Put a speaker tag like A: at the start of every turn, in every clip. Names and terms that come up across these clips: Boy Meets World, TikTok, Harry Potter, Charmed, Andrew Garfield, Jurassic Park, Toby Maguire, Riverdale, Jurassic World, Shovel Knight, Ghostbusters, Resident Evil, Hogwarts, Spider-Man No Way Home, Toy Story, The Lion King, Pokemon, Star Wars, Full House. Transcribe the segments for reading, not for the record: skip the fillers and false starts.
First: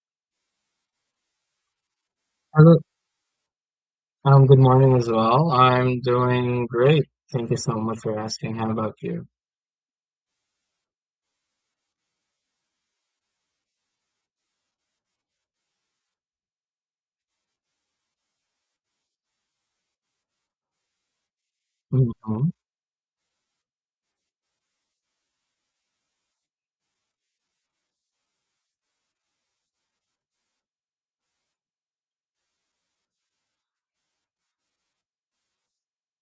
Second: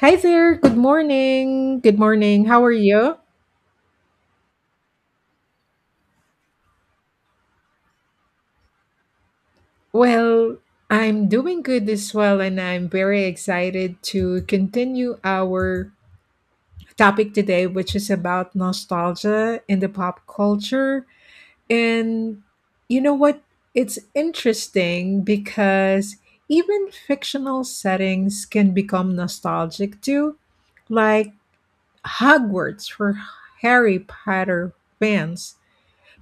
A: Hi there. Good morning. Good morning. How are
B: Hello.
A: you?
B: Good morning as well. I'm doing great. Thank you so much for asking. How about you?
A: Well, I'm doing good as well, and I'm very excited to continue our topic today, which is about nostalgia in the pop culture. And
B: hmm
A: you know what? It's interesting because even fictional settings can become nostalgic too, like Hogwarts for Harry Potter fans.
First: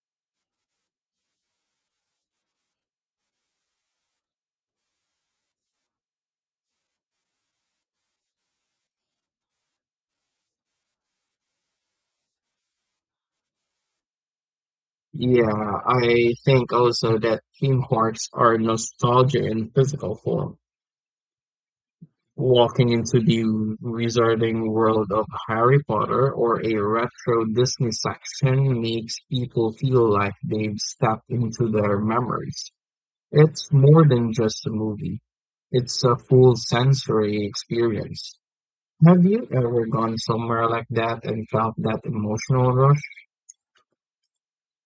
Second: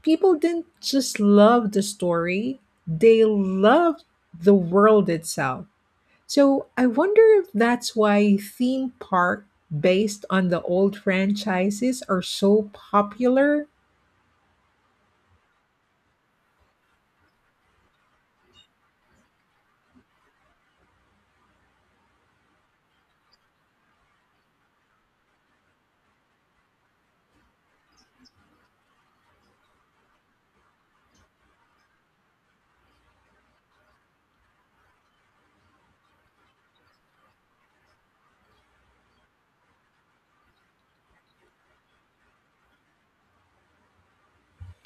A: People didn't just love the story, they loved the world itself. So I wonder if that's why theme park based on the old franchises are so popular.
B: Yeah, I think also that theme parks are nostalgia in physical form. Walking into the wizarding world of Harry Potter or a retro Disney section makes people feel like they've stepped into their memories. It's more than just a movie. It's a full sensory experience. Have you ever gone somewhere like that and felt that emotional rush?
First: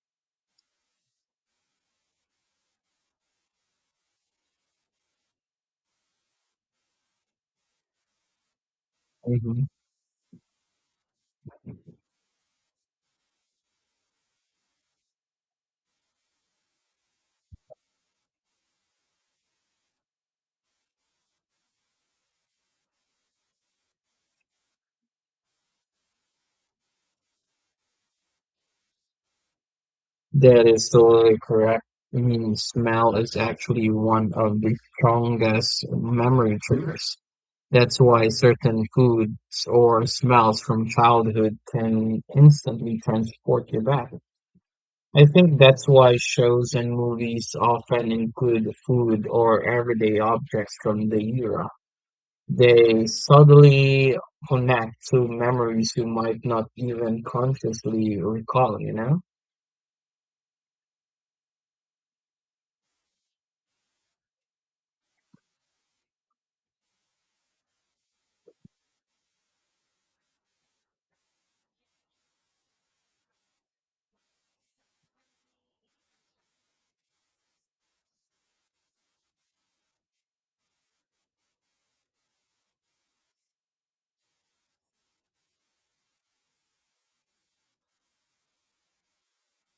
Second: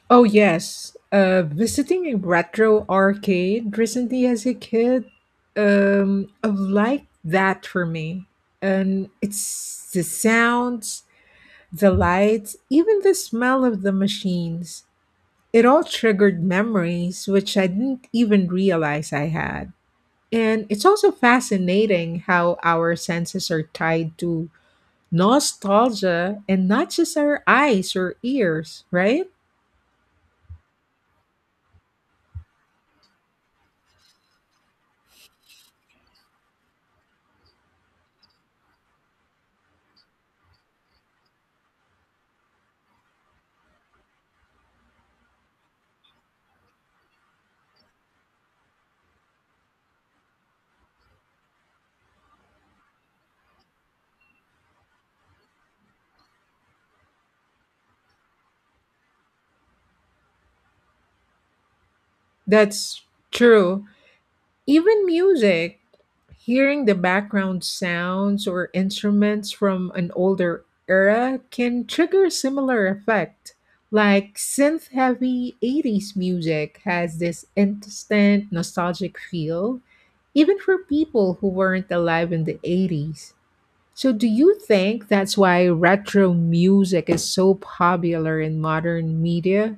A: Oh yes, visiting a retro arcade recently as a kid, like that for me, and
B: Mhm.
A: it's the sounds, the lights, even the smell of the machines. It all triggered memories which I didn't even realize I had. And it's also fascinating how our senses are tied to nostalgia and not just our eyes or ears, right?
B: That is totally correct. I mean, smell is actually one of the strongest memory triggers. That's why certain foods or smells from childhood can instantly transport you back. I think that's why shows and movies often include food or everyday objects from the era. They subtly connect to memories you might not even consciously recall, you know?
A: That's true. Even music, hearing the background sounds or instruments from an older era can trigger a similar effect. Like synth heavy 80s music has this instant nostalgic feel, even for people who weren't alive in the 80s. So, do you think that's why retro music is so popular in modern media?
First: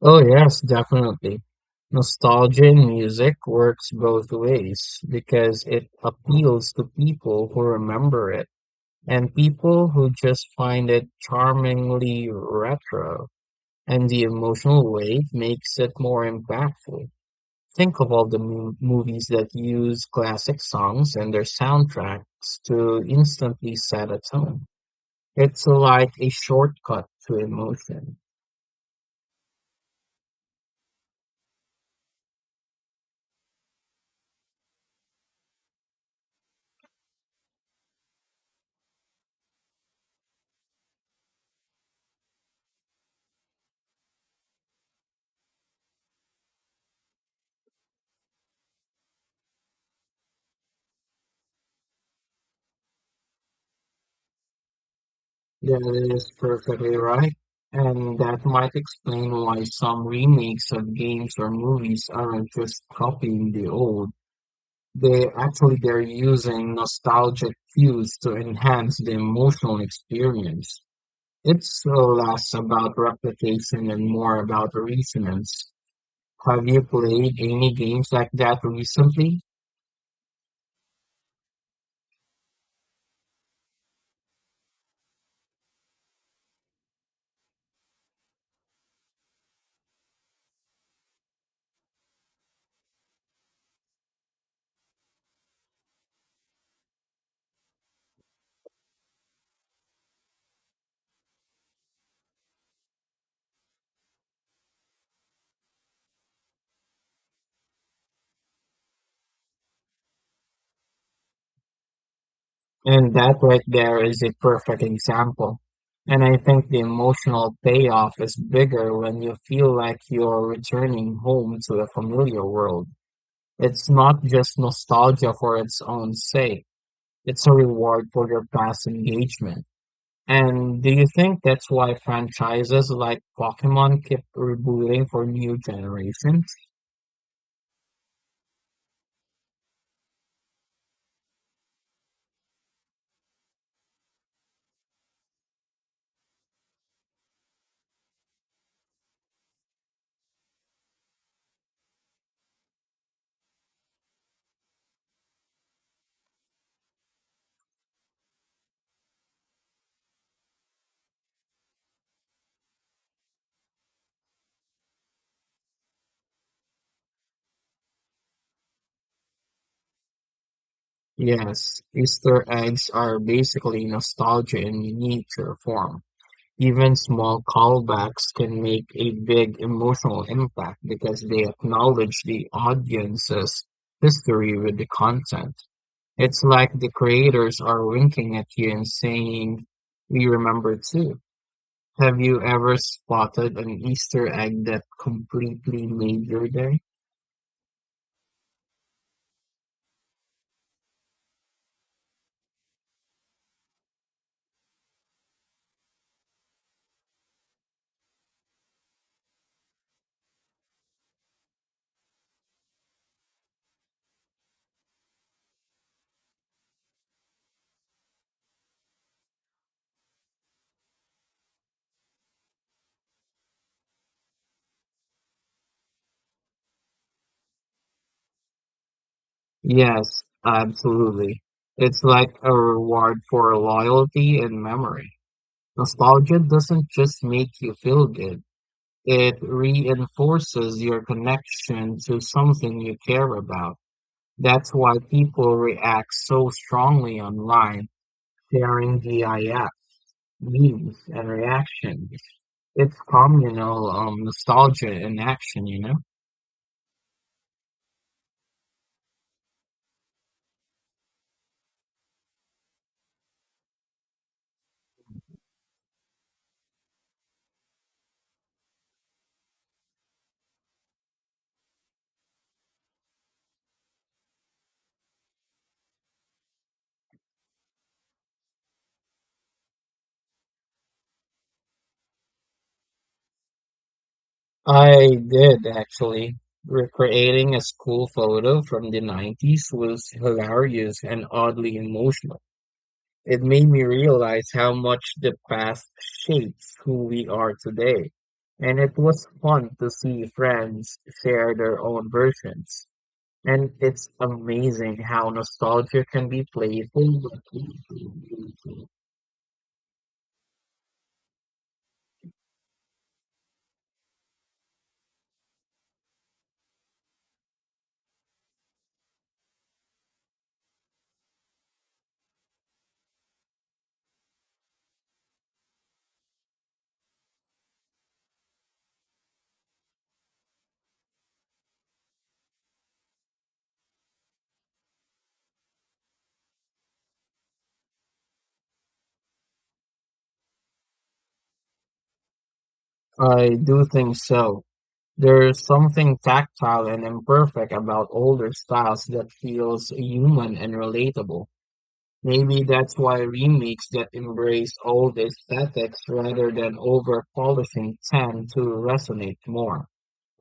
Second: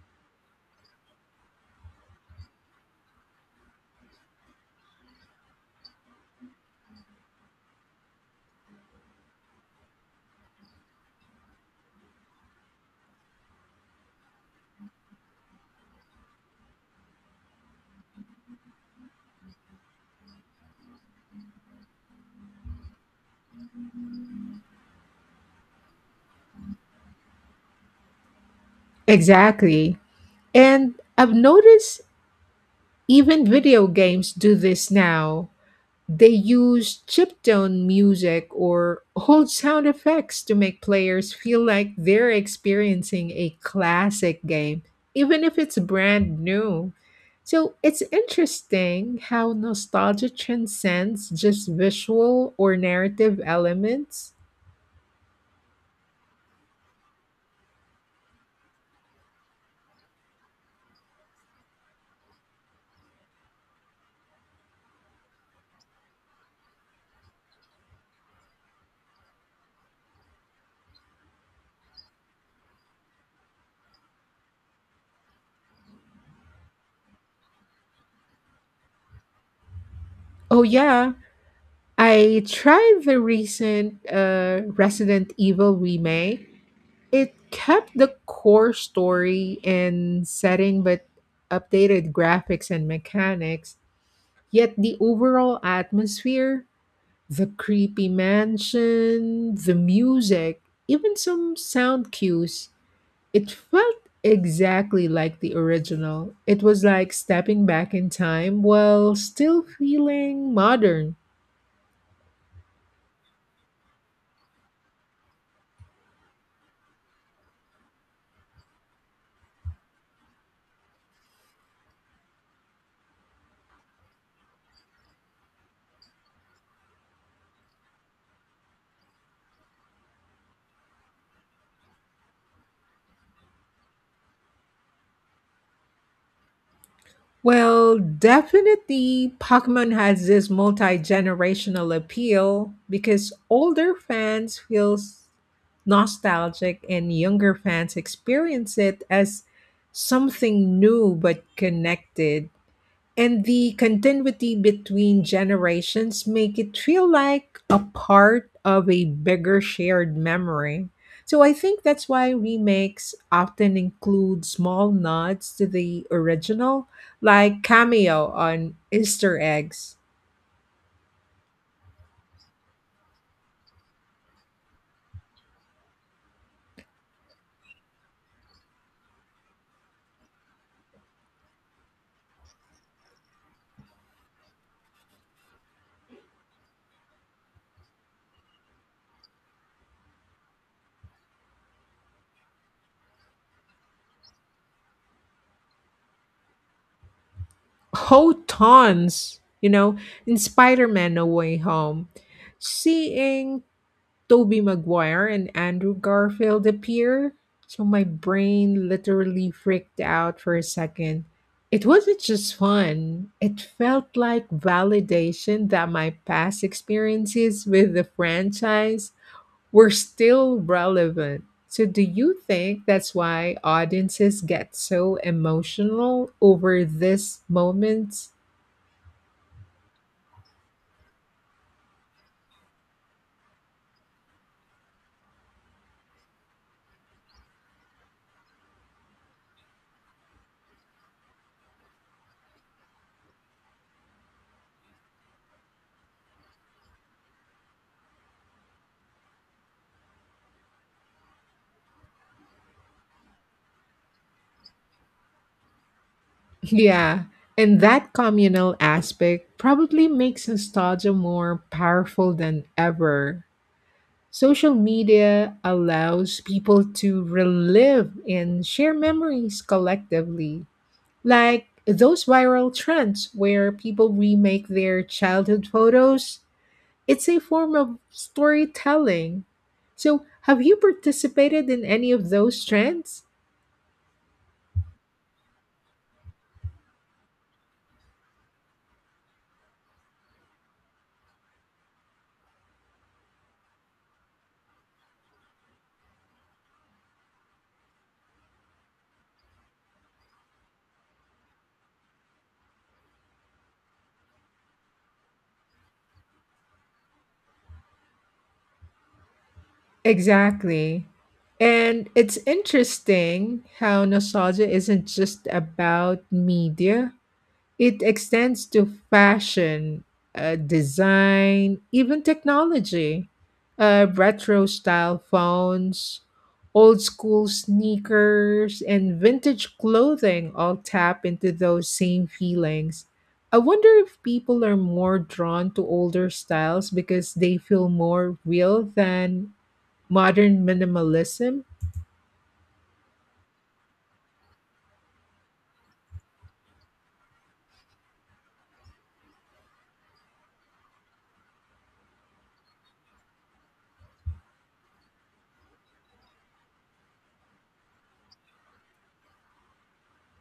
B: Oh, yes, definitely. Nostalgia in music works both ways because it appeals to people who remember it and people who just find it charmingly retro, and the emotional weight makes it more impactful. Think of all the movies that use classic songs and their soundtracks to instantly set a tone. It's like a shortcut to emotion.
A: Exactly. And I've noticed even video games do this now. They use chiptune music or old sound effects to make players feel like they're experiencing a classic game, even if it's brand new. So it's interesting how nostalgia transcends just visual or narrative elements.
B: That is perfectly right. And that might explain why some remakes of games or movies aren't just copying the old. They're using nostalgic cues to enhance the emotional experience. It's less about replication and more about resonance. Have you played any games like that recently?
A: Oh, yeah, I tried the recent Resident Evil remake. It kept the core story and setting but updated graphics and mechanics. Yet the overall atmosphere, the creepy mansion, the music, even some sound cues, it felt exactly like the original. It was like stepping back in time while still feeling modern.
B: And that right there is a perfect example. And I think the emotional payoff is bigger when you feel like you're returning home to the familiar world. It's not just nostalgia for its own sake, it's a reward for your past engagement. And do you think that's why franchises like Pokemon keep rebooting for new generations?
A: Well, definitely, Pokemon has this multi generational appeal because older fans feel nostalgic and younger fans experience it as something new but connected, and the continuity between generations make it feel like a part of a bigger shared memory. So I think that's why remakes often include small nods to the original, like cameo on easter eggs.
B: Yes, Easter eggs are basically nostalgia in miniature form. Even small callbacks can make a big emotional impact because they acknowledge the audience's history with the content. It's like the creators are winking at you and saying, "We remember too." Have you ever spotted an Easter egg that completely made your day?
A: Oh tons, you know, in Spider-Man No Way Home, seeing Toby Maguire and Andrew Garfield appear. So my brain literally freaked out for a second. It wasn't just fun. It felt like validation that my past experiences with the franchise were still relevant. So do you think that's why audiences get so emotional over this moment?
B: Yes, absolutely. It's like a reward for loyalty and memory. Nostalgia doesn't just make you feel good, it reinforces your connection to something you care about. That's why people react so strongly online, sharing GIFs, memes, and reactions. It's communal nostalgia in action.
A: Yeah, and that communal aspect probably makes nostalgia more powerful than ever. Social media allows people to relive and share memories collectively, like those viral trends where people remake their childhood photos. It's a form of storytelling. So, have you participated in any of those trends?
B: I did actually. Recreating a school photo from the 90s was hilarious and oddly emotional. It made me realize how much the past shapes who we are today. And it was fun to see friends share their own versions. And it's amazing how nostalgia can be playful.
A: Exactly. And it's interesting how nostalgia isn't just about media, it extends to fashion, design, even technology. Retro style phones, old school sneakers, and vintage clothing all tap into those same feelings. I wonder if people are more drawn to older styles because they feel more real than modern minimalism?
B: I do think so. There's something tactile and imperfect about older styles that feels human and relatable. Maybe that's why remakes that embrace old aesthetics rather than over polishing tend to resonate more,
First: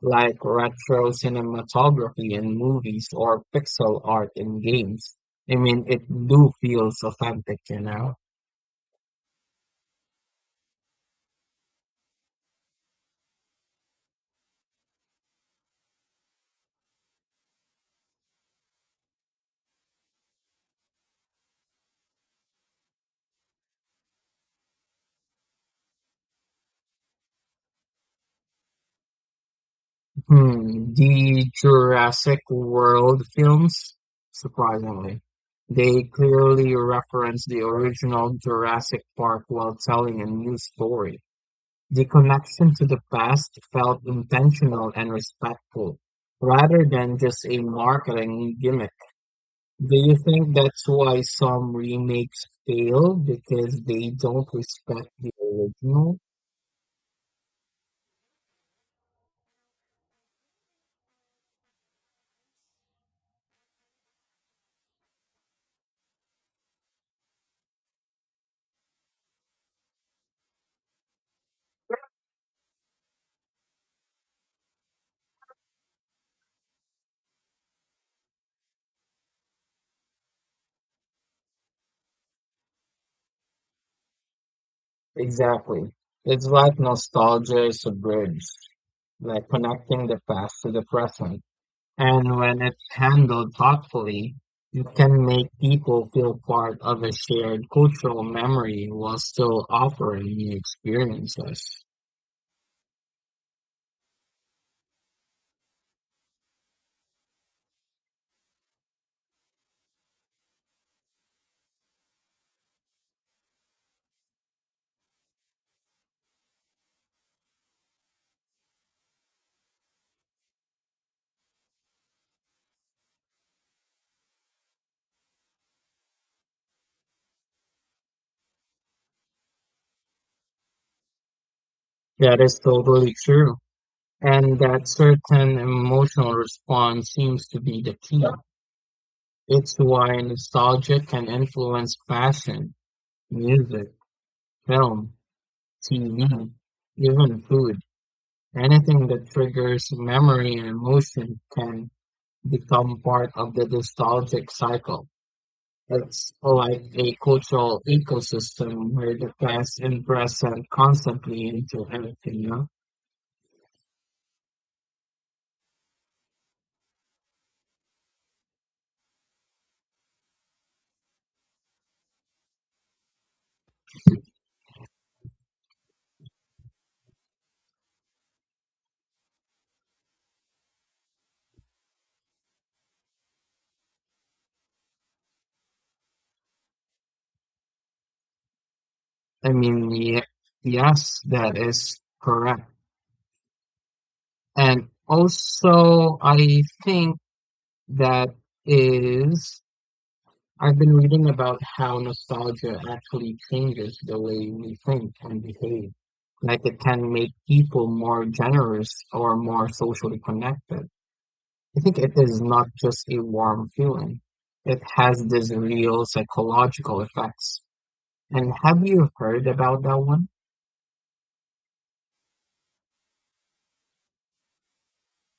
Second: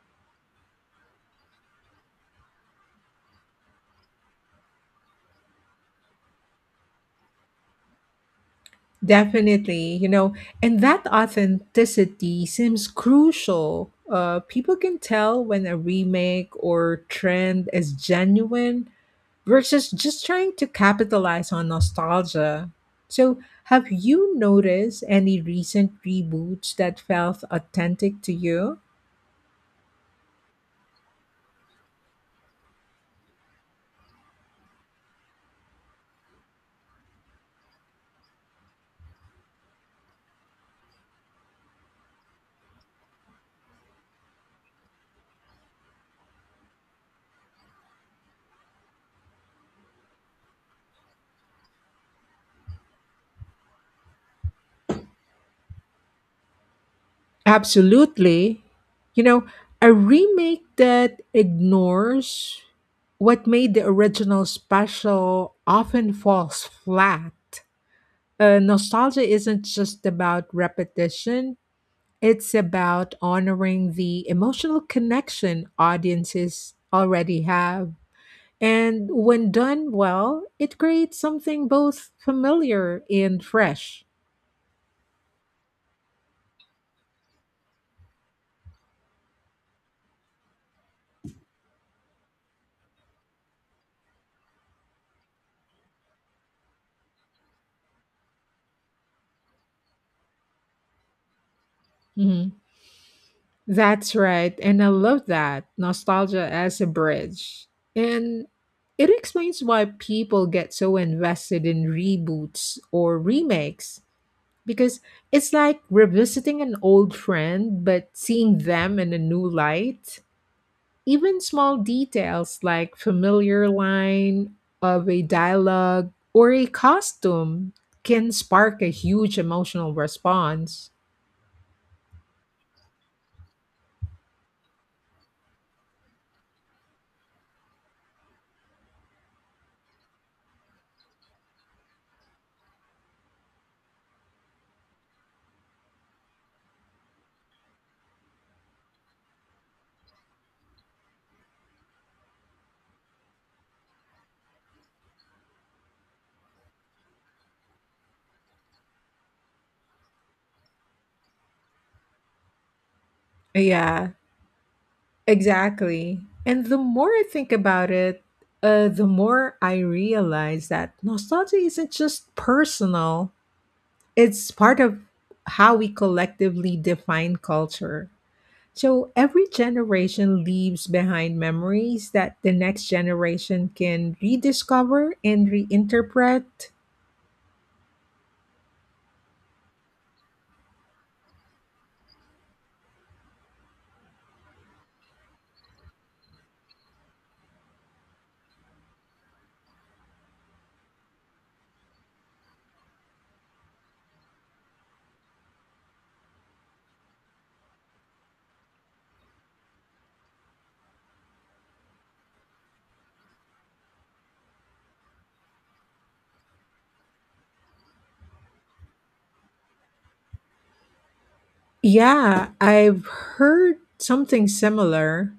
B: like retro cinematography in movies or pixel art in games. I mean, it do feels authentic.
A: Definitely, you know, and that authenticity seems crucial. People can tell when a remake or trend is genuine versus just trying to capitalize on nostalgia. So, have you noticed any recent reboots that felt authentic to you?
B: Hmm, the Jurassic World films, surprisingly, they clearly reference the original Jurassic Park while telling a new story. The connection to the past felt intentional and respectful, rather than just a marketing gimmick. Do you think that's why some remakes fail because they don't respect the original?
A: Absolutely. You know, a remake that ignores what made the original special often falls flat. Nostalgia isn't just about repetition, it's about honoring the emotional connection audiences already have. And when done well, it creates something both familiar and fresh.
B: Exactly. It's like nostalgia is submerged, like connecting the past to the present. And when it's handled thoughtfully, it can make people feel part of a shared cultural memory while still offering new experiences.
A: Mm-hmm. That's right, and I love that nostalgia as a bridge. And it explains why people get so invested in reboots or remakes because it's like revisiting an old friend but seeing them in a new light. Even small details like familiar line of a dialogue or a costume can spark a huge emotional response.
B: That is totally true. And that certain emotional response seems to be the key. It's why nostalgia can influence fashion, music, film, TV, even food. Anything that triggers memory and emotion can become part of the nostalgic cycle. It's like a cultural ecosystem where the past and present constantly into everything.
A: Yeah, exactly. And the more I think about it, the more I realize that nostalgia isn't just personal, it's part of how we collectively define culture. So every generation leaves behind memories that the next generation can rediscover and reinterpret.
B: I mean, yes, that is correct. And also, I think that is, I've been reading about how nostalgia actually changes the way we think and behave. Like it can make people more generous or more socially connected. I think it is not just a warm feeling. It has this real psychological effects. And have you heard about that one?
A: Yeah, I've heard something similar.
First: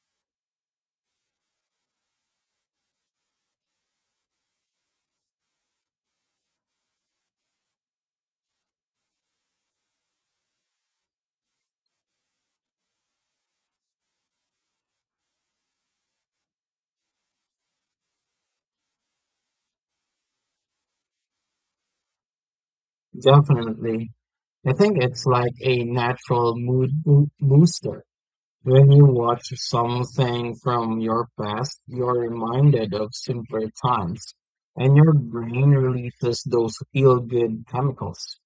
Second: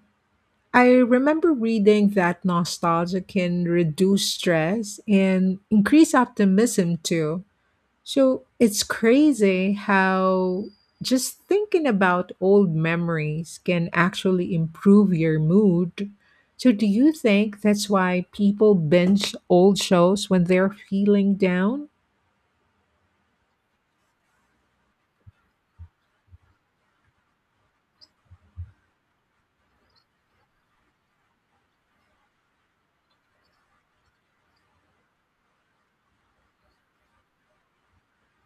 A: I remember reading that nostalgia can reduce stress and increase optimism too. So it's crazy how just thinking about old memories can actually improve your mood. So, do you think that's why people binge old shows when they're feeling down?
B: Definitely. I think it's like a natural mood booster. When you watch something from your past, you're reminded of simpler times, and your brain releases those feel-good chemicals.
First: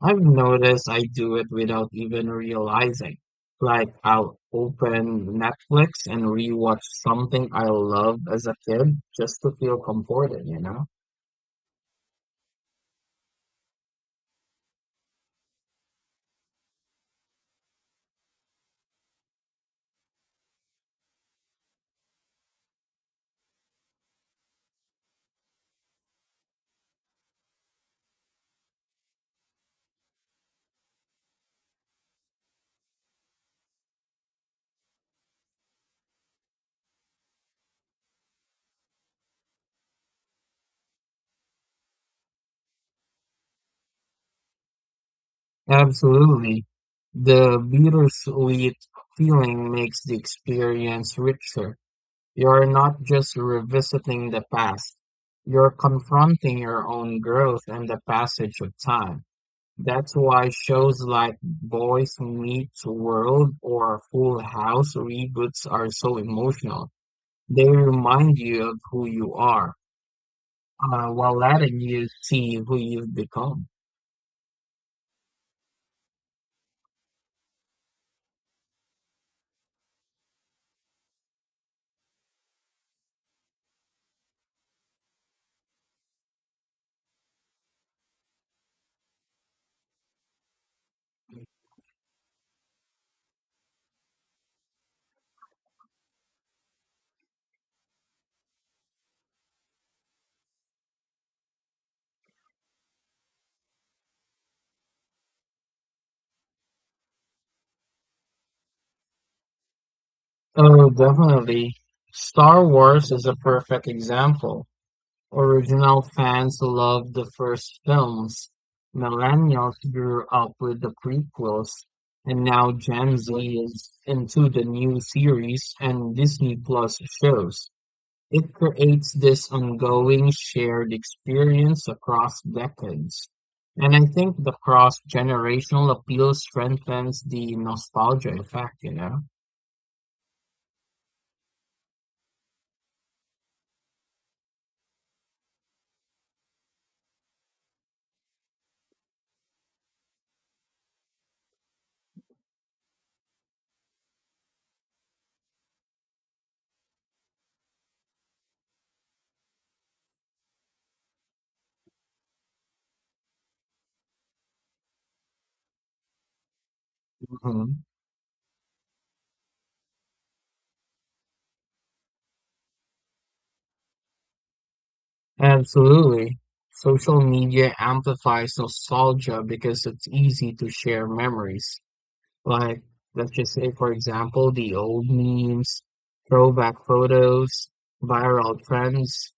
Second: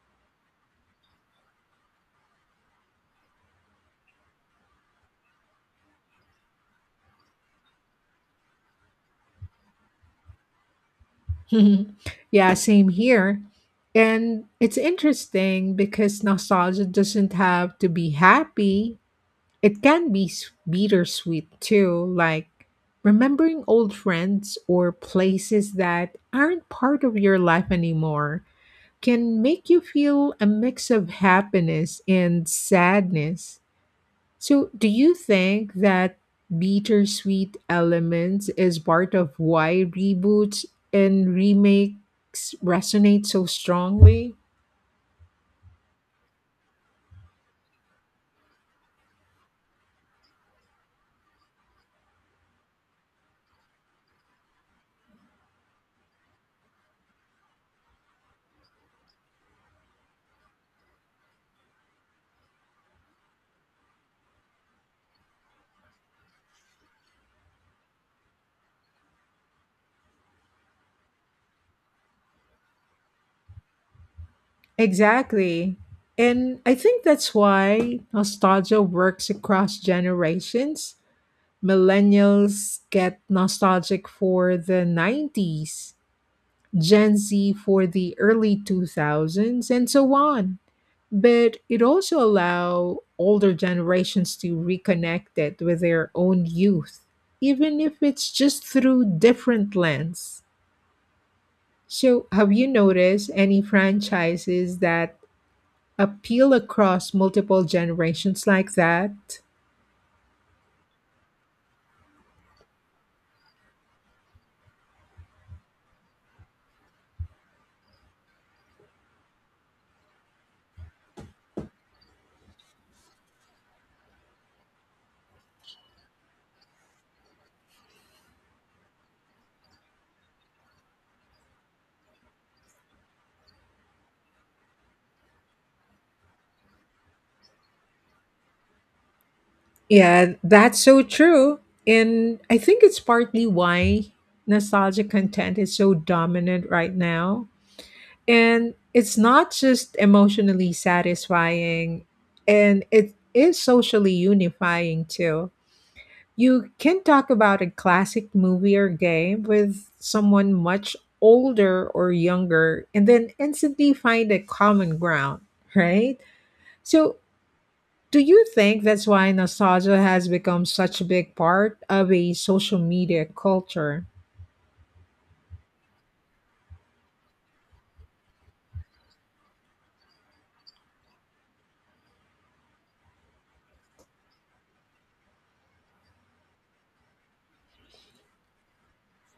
B: I've noticed I do it without even realizing. Like I'll open Netflix and rewatch something I loved as a kid just to feel comforted.
A: Yeah, same here. And it's interesting because nostalgia doesn't have to be happy. It can be bittersweet too, like remembering old friends or places that aren't part of your life anymore can make you feel a mix of happiness and sadness. So, do you think that bittersweet elements is part of why reboots and remakes resonate so strongly?
B: Absolutely. The bittersweet feeling makes the experience richer. You're not just revisiting the past, you're confronting your own growth and the passage of time. That's why shows like Boys Meets World or Full House reboots are so emotional. They remind you of who you are, while letting you see who you've become.
A: Exactly. And I think that's why nostalgia works across generations. Millennials get nostalgic for the 90s, Gen Z for the early 2000s, and so on. But it also allow older generations to reconnect it with their own youth, even if it's just through different lens. So, have you noticed any franchises that appeal across multiple generations like that?
B: Oh, definitely. Star Wars is a perfect example. Original fans loved the first films, millennials grew up with the prequels, and now Gen Z is into the new series and Disney Plus shows. It creates this ongoing shared experience across decades. And I think the cross-generational appeal strengthens the nostalgia effect.
A: Yeah, that's so true. And I think it's partly why nostalgic content is so dominant right now. And it's not just emotionally satisfying, and it is socially unifying too. You can talk about a classic movie or game with someone much older or younger and then instantly find a common ground, right? So,
B: Mhm.
A: do you think that's why nostalgia has become such a big part of a social media culture?
B: Absolutely. Social media amplifies nostalgia because it's easy to share memories. Like, let's just say, for example, the old memes, throwback photos, viral trends,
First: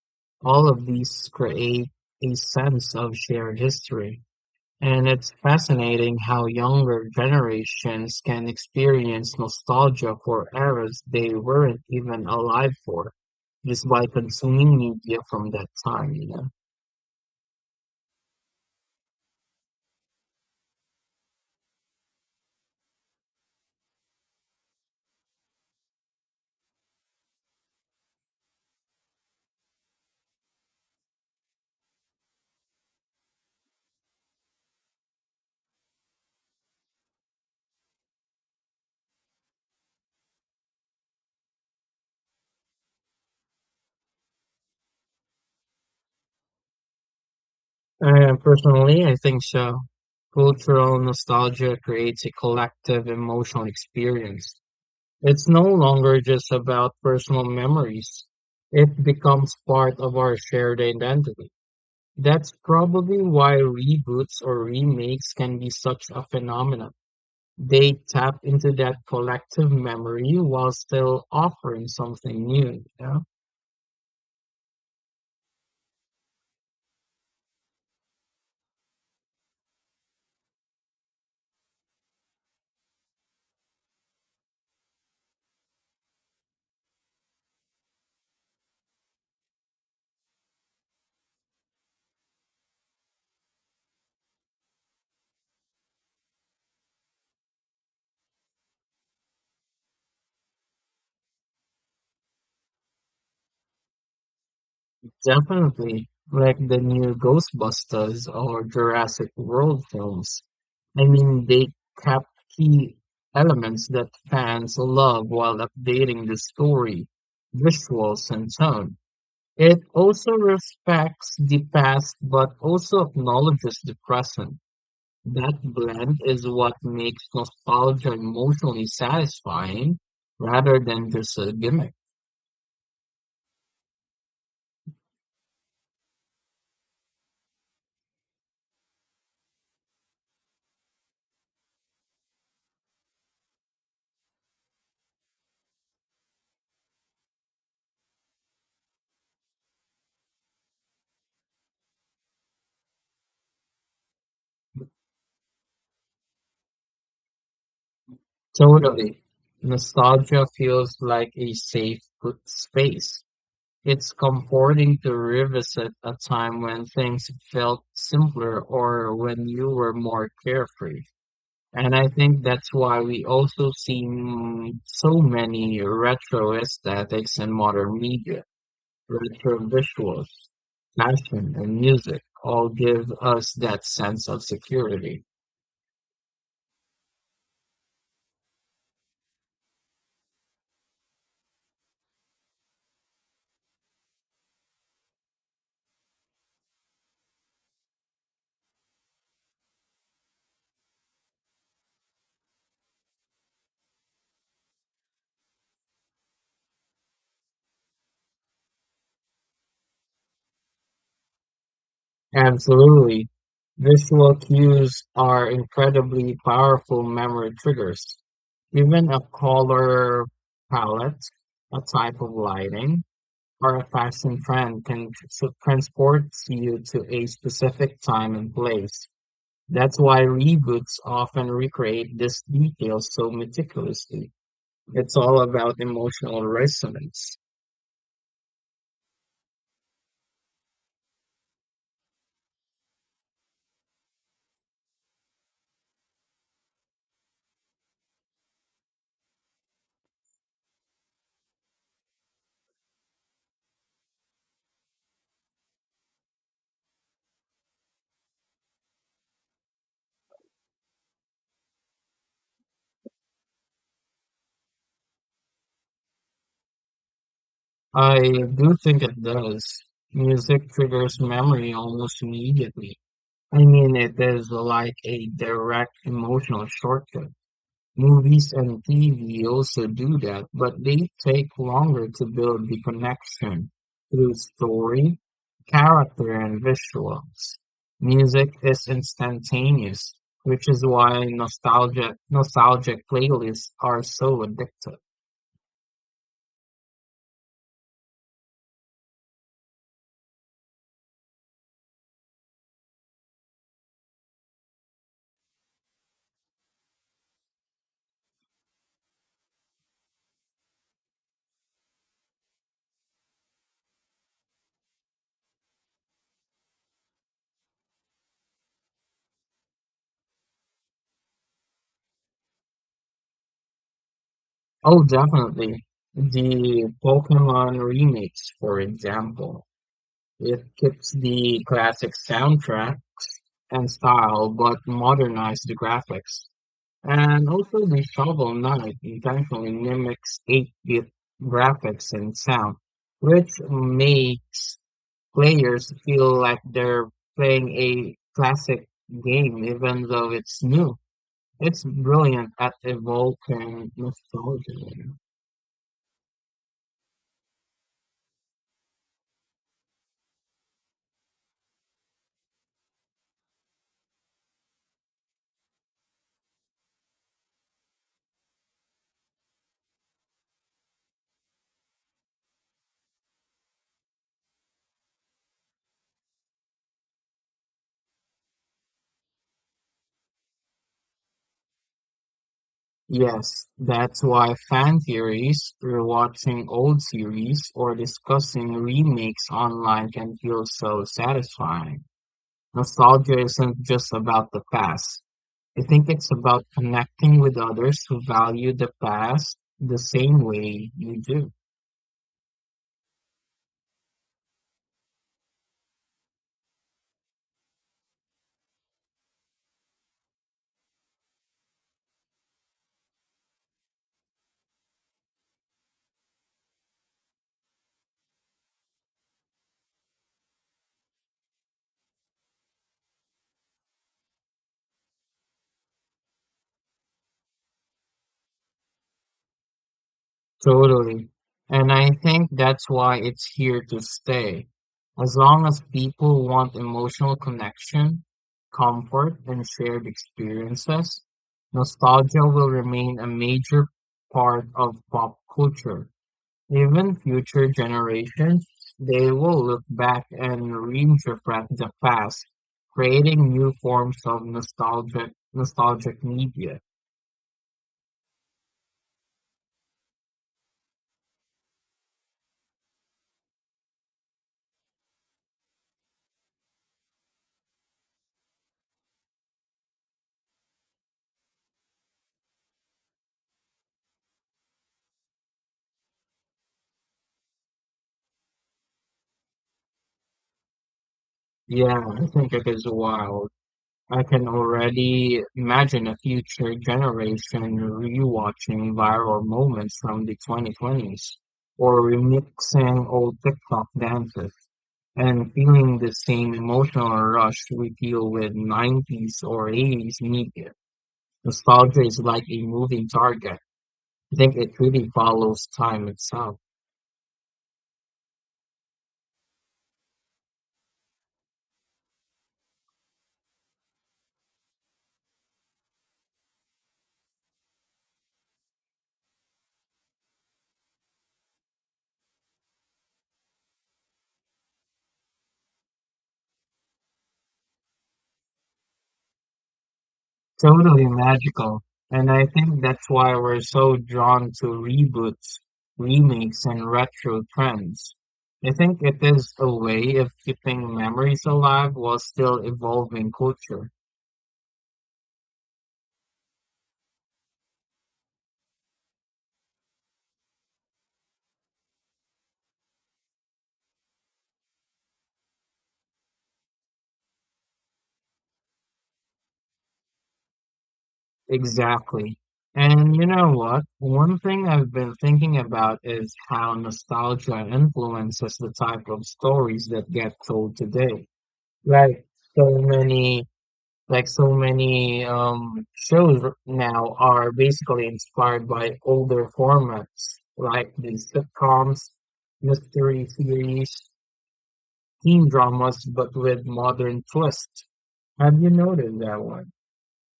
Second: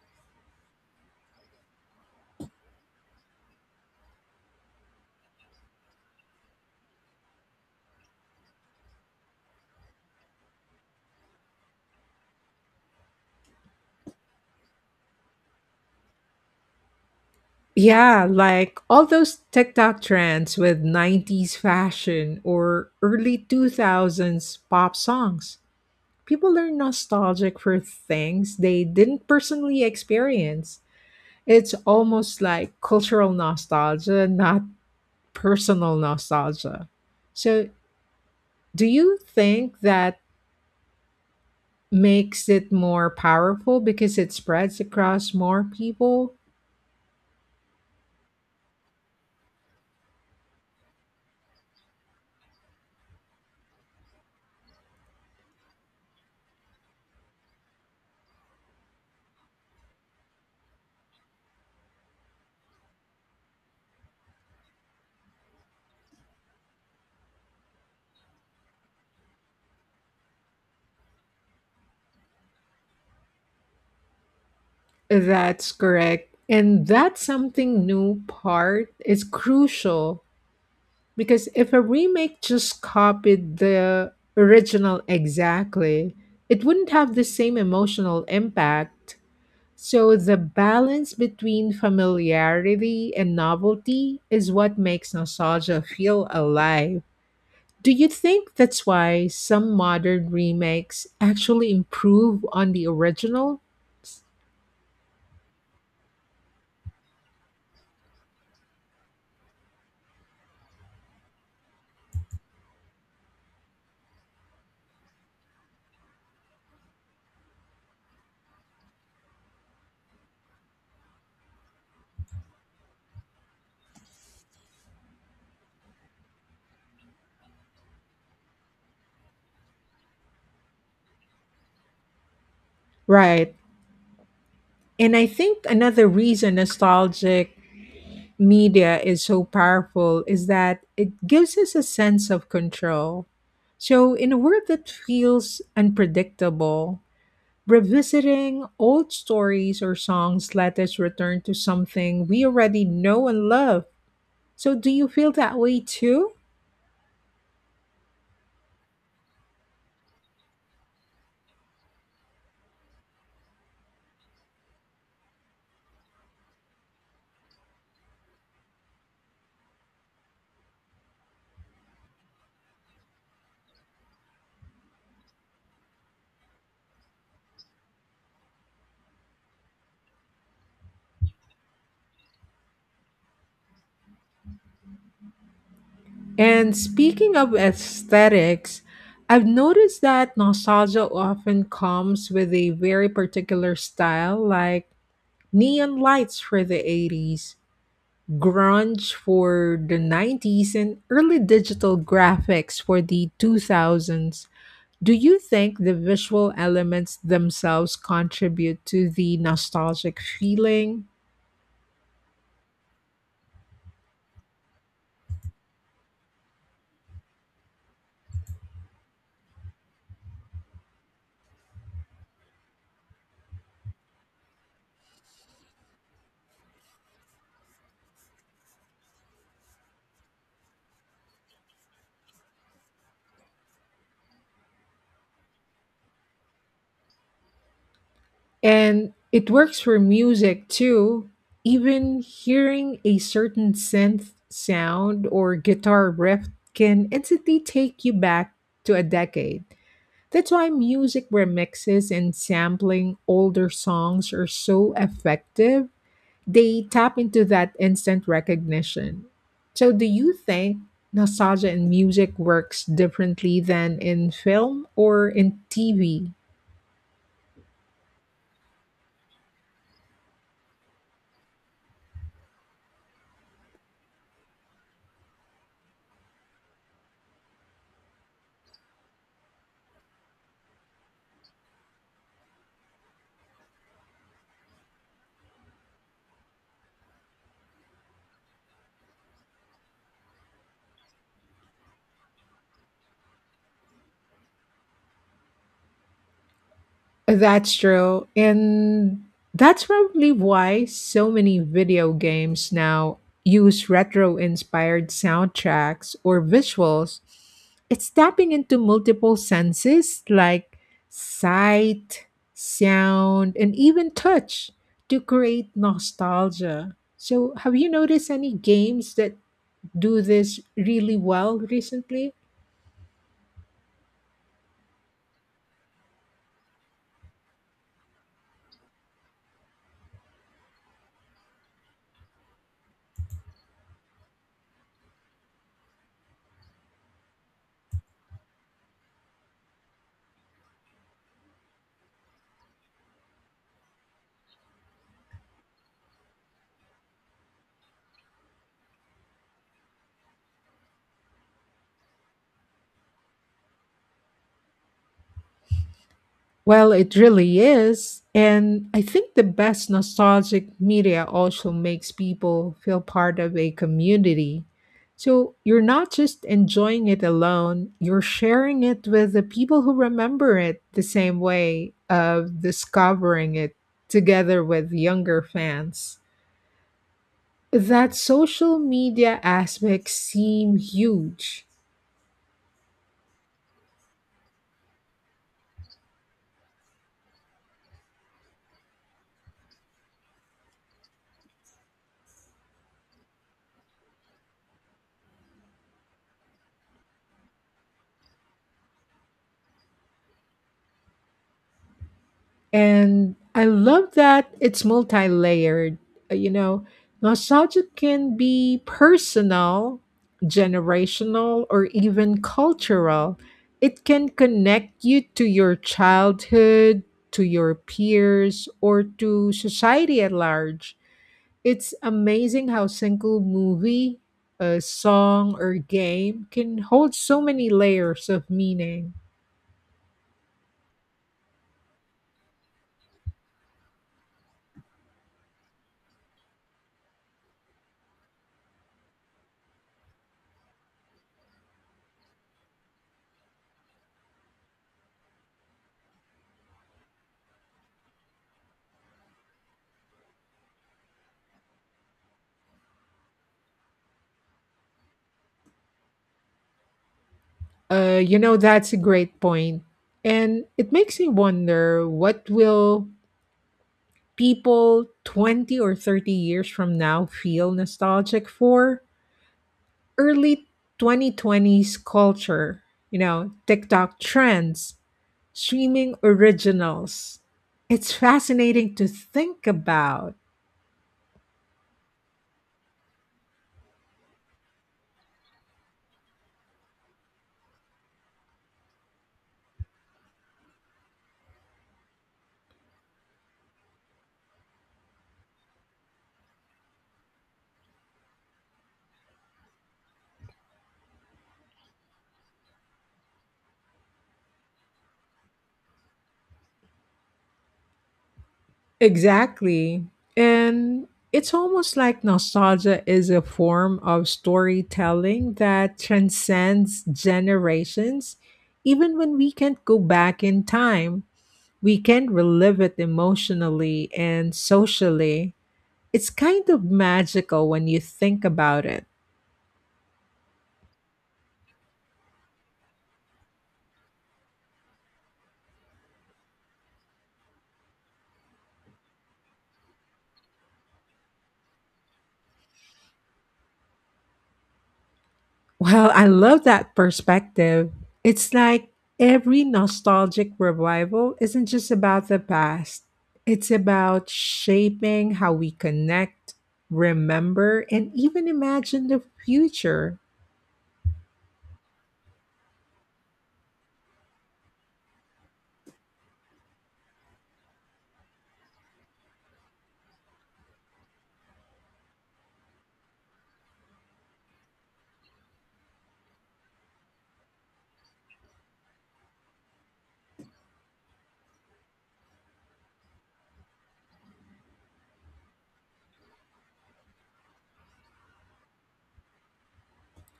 B: all of these create a sense of shared history. And it's fascinating how younger generations can experience nostalgia for eras they weren't even alive for just by consuming media from that time.
A: Yeah, like all those TikTok trends with 90s fashion or early 2000s pop songs. People are nostalgic for things they didn't personally experience. It's almost like cultural nostalgia, not personal nostalgia. So, do you think that makes it more powerful because it spreads across more people?
B: Personally, I think so. Cultural nostalgia creates a collective emotional experience. It's no longer just about personal memories. It becomes part of our shared identity. That's probably why reboots or remakes can be such a phenomenon. They tap into that collective memory while still offering something new.
A: That's correct. And that something new part is crucial because if a remake just copied the original exactly, it wouldn't have the same emotional impact. So the balance between familiarity and novelty is what makes nostalgia feel alive. Do you think that's why some modern remakes actually improve on the original?
B: Definitely, like the new Ghostbusters or Jurassic World films. I mean, they kept key elements that fans love while updating the story, visuals, and tone. It also respects the past but also acknowledges the present. That blend is what makes nostalgia emotionally satisfying rather than just a gimmick.
A: Right. And I think another reason nostalgic media is so powerful is that it gives us a sense of control. So, in a world that feels unpredictable, revisiting old stories or songs let us return to something we already know and love. So, do you feel that way too?
B: Totally. Nostalgia feels like a safe space. It's comforting to revisit a time when things felt simpler or when you were more carefree. And I think that's why we also see so many retro aesthetics in modern media, retro visuals, fashion, and music all give us that sense of security.
A: And speaking of aesthetics, I've noticed that nostalgia often comes with a very particular style, like neon lights for the 80s, grunge for the 90s, and early digital graphics for the 2000s. Do you think the visual elements themselves contribute to the nostalgic feeling?
B: Absolutely. Visual cues are incredibly powerful memory triggers. Even a color palette, a type of lighting, or a fashion trend can transport you to a specific time and place. That's why reboots often recreate these details so meticulously. It's all about emotional resonance.
A: And it works for music too. Even hearing a certain synth sound or guitar riff can instantly take you back to a decade. That's why music remixes and sampling older songs are so effective. They tap into that instant recognition. So, do you think nostalgia in music works differently than in film or in TV?
B: I do think it does. Music triggers memory almost immediately. I mean, it is like a direct emotional shortcut. Movies and TV also do that, but they take longer to build the connection through story, character, and visuals. Music is instantaneous, which is why nostalgic playlists are so addictive.
A: That's true. And that's probably why so many video games now use retro inspired soundtracks or visuals. It's tapping into multiple senses like sight, sound, and even touch to create nostalgia. So, have you noticed any games that do this really well recently?
B: Oh, definitely. The Pokemon remakes, for example, it keeps the classic soundtrack and style but modernized the graphics. And also the Shovel Knight intentionally mimics 8-bit graphics and sound, which makes players feel like they're playing a classic game even though it's new. It's brilliant at evoking nostalgia.
A: Well, it really is. And I think the best nostalgic media also makes people feel part of a community. So you're not just enjoying it alone, you're sharing it with the people who remember it the same way of discovering it together with younger fans. That social media aspect seem huge.
B: Yes, that's why fan theories, rewatching old series, or discussing remakes online can feel so satisfying. Nostalgia isn't just about the past. I think it's about connecting with others who value the past the same way you do.
A: And I love that it's multi layered. You know, nostalgia can be personal, generational, or even cultural. It can connect you to your childhood, to your peers, or to society at large. It's amazing how single movie, a song, or game can hold so many layers of meaning.
B: Totally. And I think that's why it's here to stay. As long as people want emotional connection, comfort, and shared experiences, nostalgia will remain a major part of pop culture. Even future generations, they will look back and reinterpret the past, creating new forms of nostalgic media.
A: That's a great point. And it makes me wonder what will people 20 or 30 years from now feel nostalgic for? Early 2020s culture, you know, TikTok trends, streaming originals. It's fascinating to think about.
B: Yeah, I think it is wild. I can already imagine a future generation rewatching viral moments from the 2020s or remixing old TikTok dances and feeling the same emotional rush we feel with 90s or 80s media. Nostalgia is like a moving target. I think it really follows time itself.
A: Exactly. And it's almost like nostalgia is a form of storytelling that transcends generations. Even when we can't go back in time, we can relive it emotionally and socially. It's kind of magical when you think about it.
B: Totally magical. And I think that's why we're so drawn to reboots, remakes, and retro trends. I think it is a way of keeping memories alive while still evolving culture.
A: Well, I love that perspective. It's like every nostalgic revival isn't just about the past, it's about shaping how we connect, remember, and even imagine the future.
B: Exactly. And you know what? One thing I've been thinking about is how nostalgia influences the type of stories that get told today. Like so many, like so many now are basically inspired by older formats, like the sitcoms, mystery series, teen dramas, but with modern twists. Have you noticed that one?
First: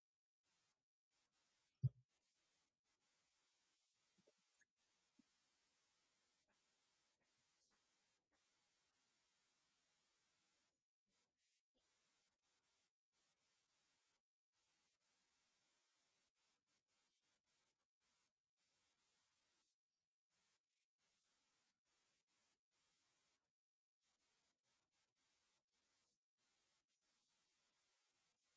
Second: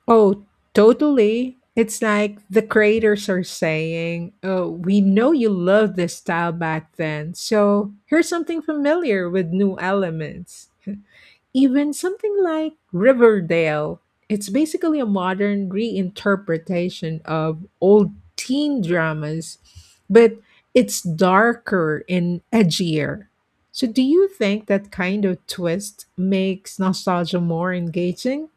A: Oh, totally. It's like the creators are saying, "Oh, we know you loved this style back then, so here's something familiar with new elements." Even something like Riverdale, it's basically a modern reinterpretation of old teen dramas, but it's darker and edgier. So, do you think that kind of twist makes nostalgia more engaging?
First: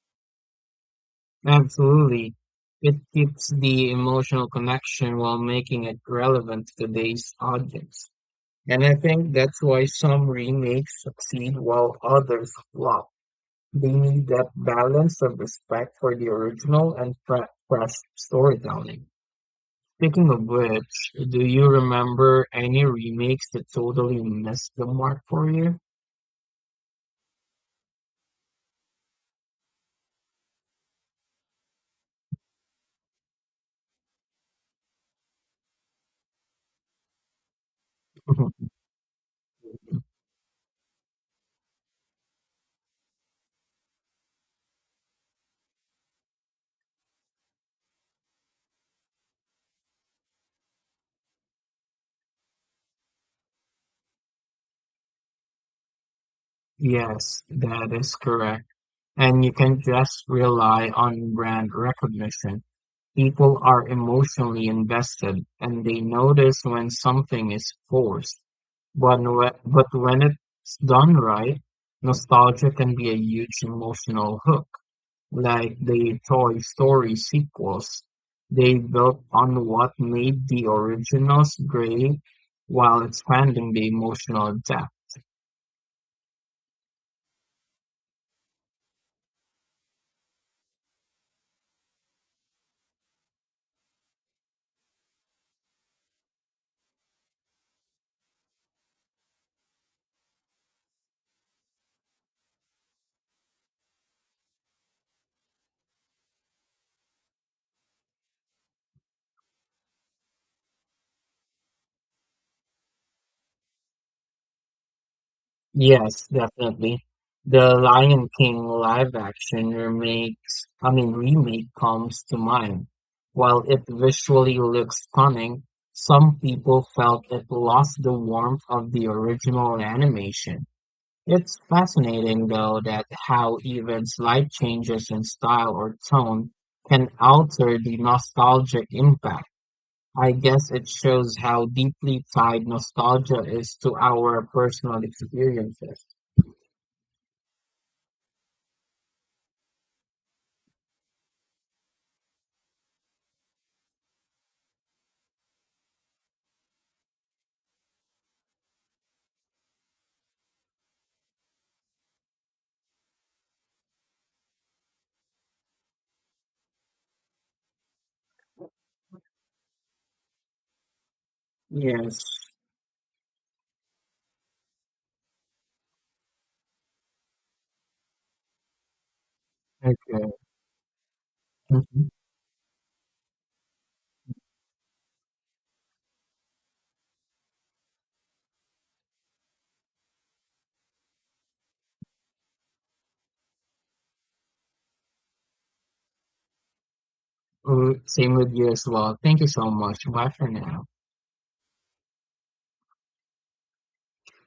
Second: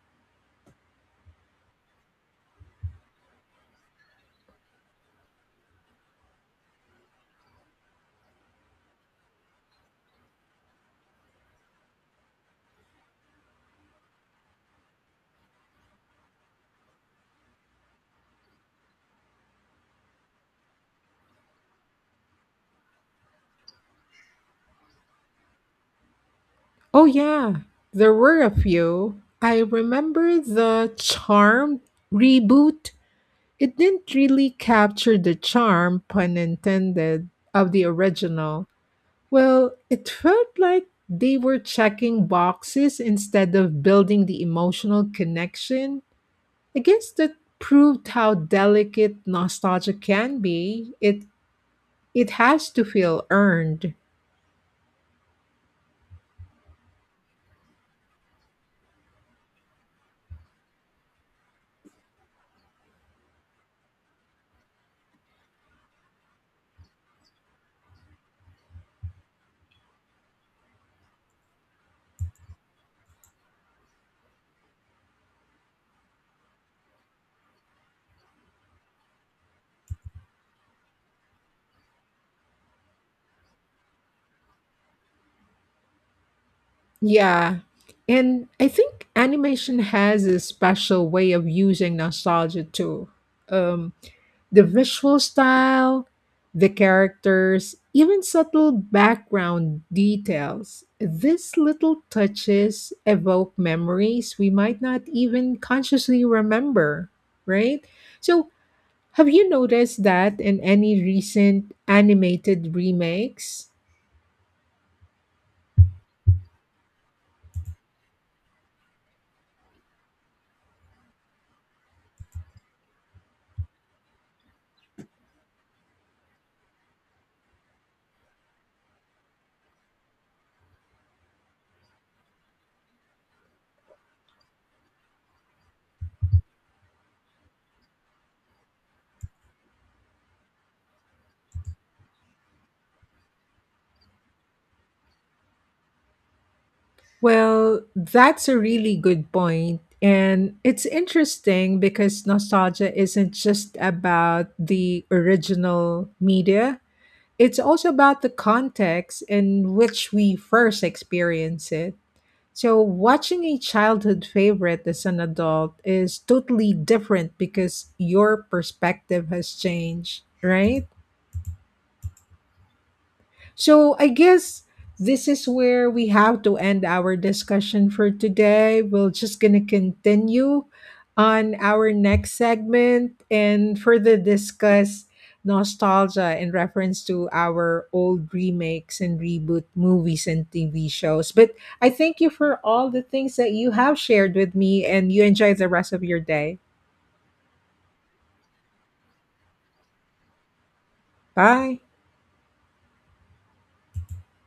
B: Absolutely. It keeps the emotional connection while making it relevant to today's audience. And I think that's why some remakes succeed while others flop. Gaining that balance of respect for the original and fresh storytelling. Speaking of which, do you remember any remakes that totally missed the mark for you?
A: Oh, yeah, there were a few. I remember the Charmed reboot. It didn't really capture the charm, pun intended, of the original. Well, it felt like they were checking boxes instead of building the emotional connection. I guess that proved how delicate nostalgia can be. It has to feel earned.
B: Yes, that is correct. And you can just rely on brand recognition. People are emotionally invested and they notice when something is forced. But, but when it's done right, nostalgia can be a huge emotional hook. Like the Toy Story sequels, they built on what made the originals great while expanding the emotional depth.
A: Yeah. And I think animation has a special way of using nostalgia too. Um The visual style, the characters, even subtle background details. These little touches evoke memories we might not even consciously remember, right? So, have you noticed that in any recent animated remakes?
B: Yes, definitely. The Lion King live action remakes, I mean remake comes to mind. While it visually looks stunning, some people felt it lost the warmth of the original animation. It's fascinating, though, that how even slight changes in style or tone can alter the nostalgic impact. I guess it shows how deeply tied nostalgia is to our personal experiences.
A: Well, that's a really good point. And it's interesting because nostalgia isn't just about the original media, it's also about the context in which we first experience it. So, watching a childhood favorite as an adult is totally different because your perspective has changed, right?
B: Yes.
A: So I guess this is where we have to end our discussion for today. We're just going to
B: Okay.
A: continue on our
B: Mhm.
A: next segment and further discuss nostalgia in reference to our old remakes and reboot movies and TV shows. But I thank you for all the things that you have shared with me and you enjoy the rest of your day.
B: Mm, same with you as well. Thank you so much. Bye for now.
A: Bye.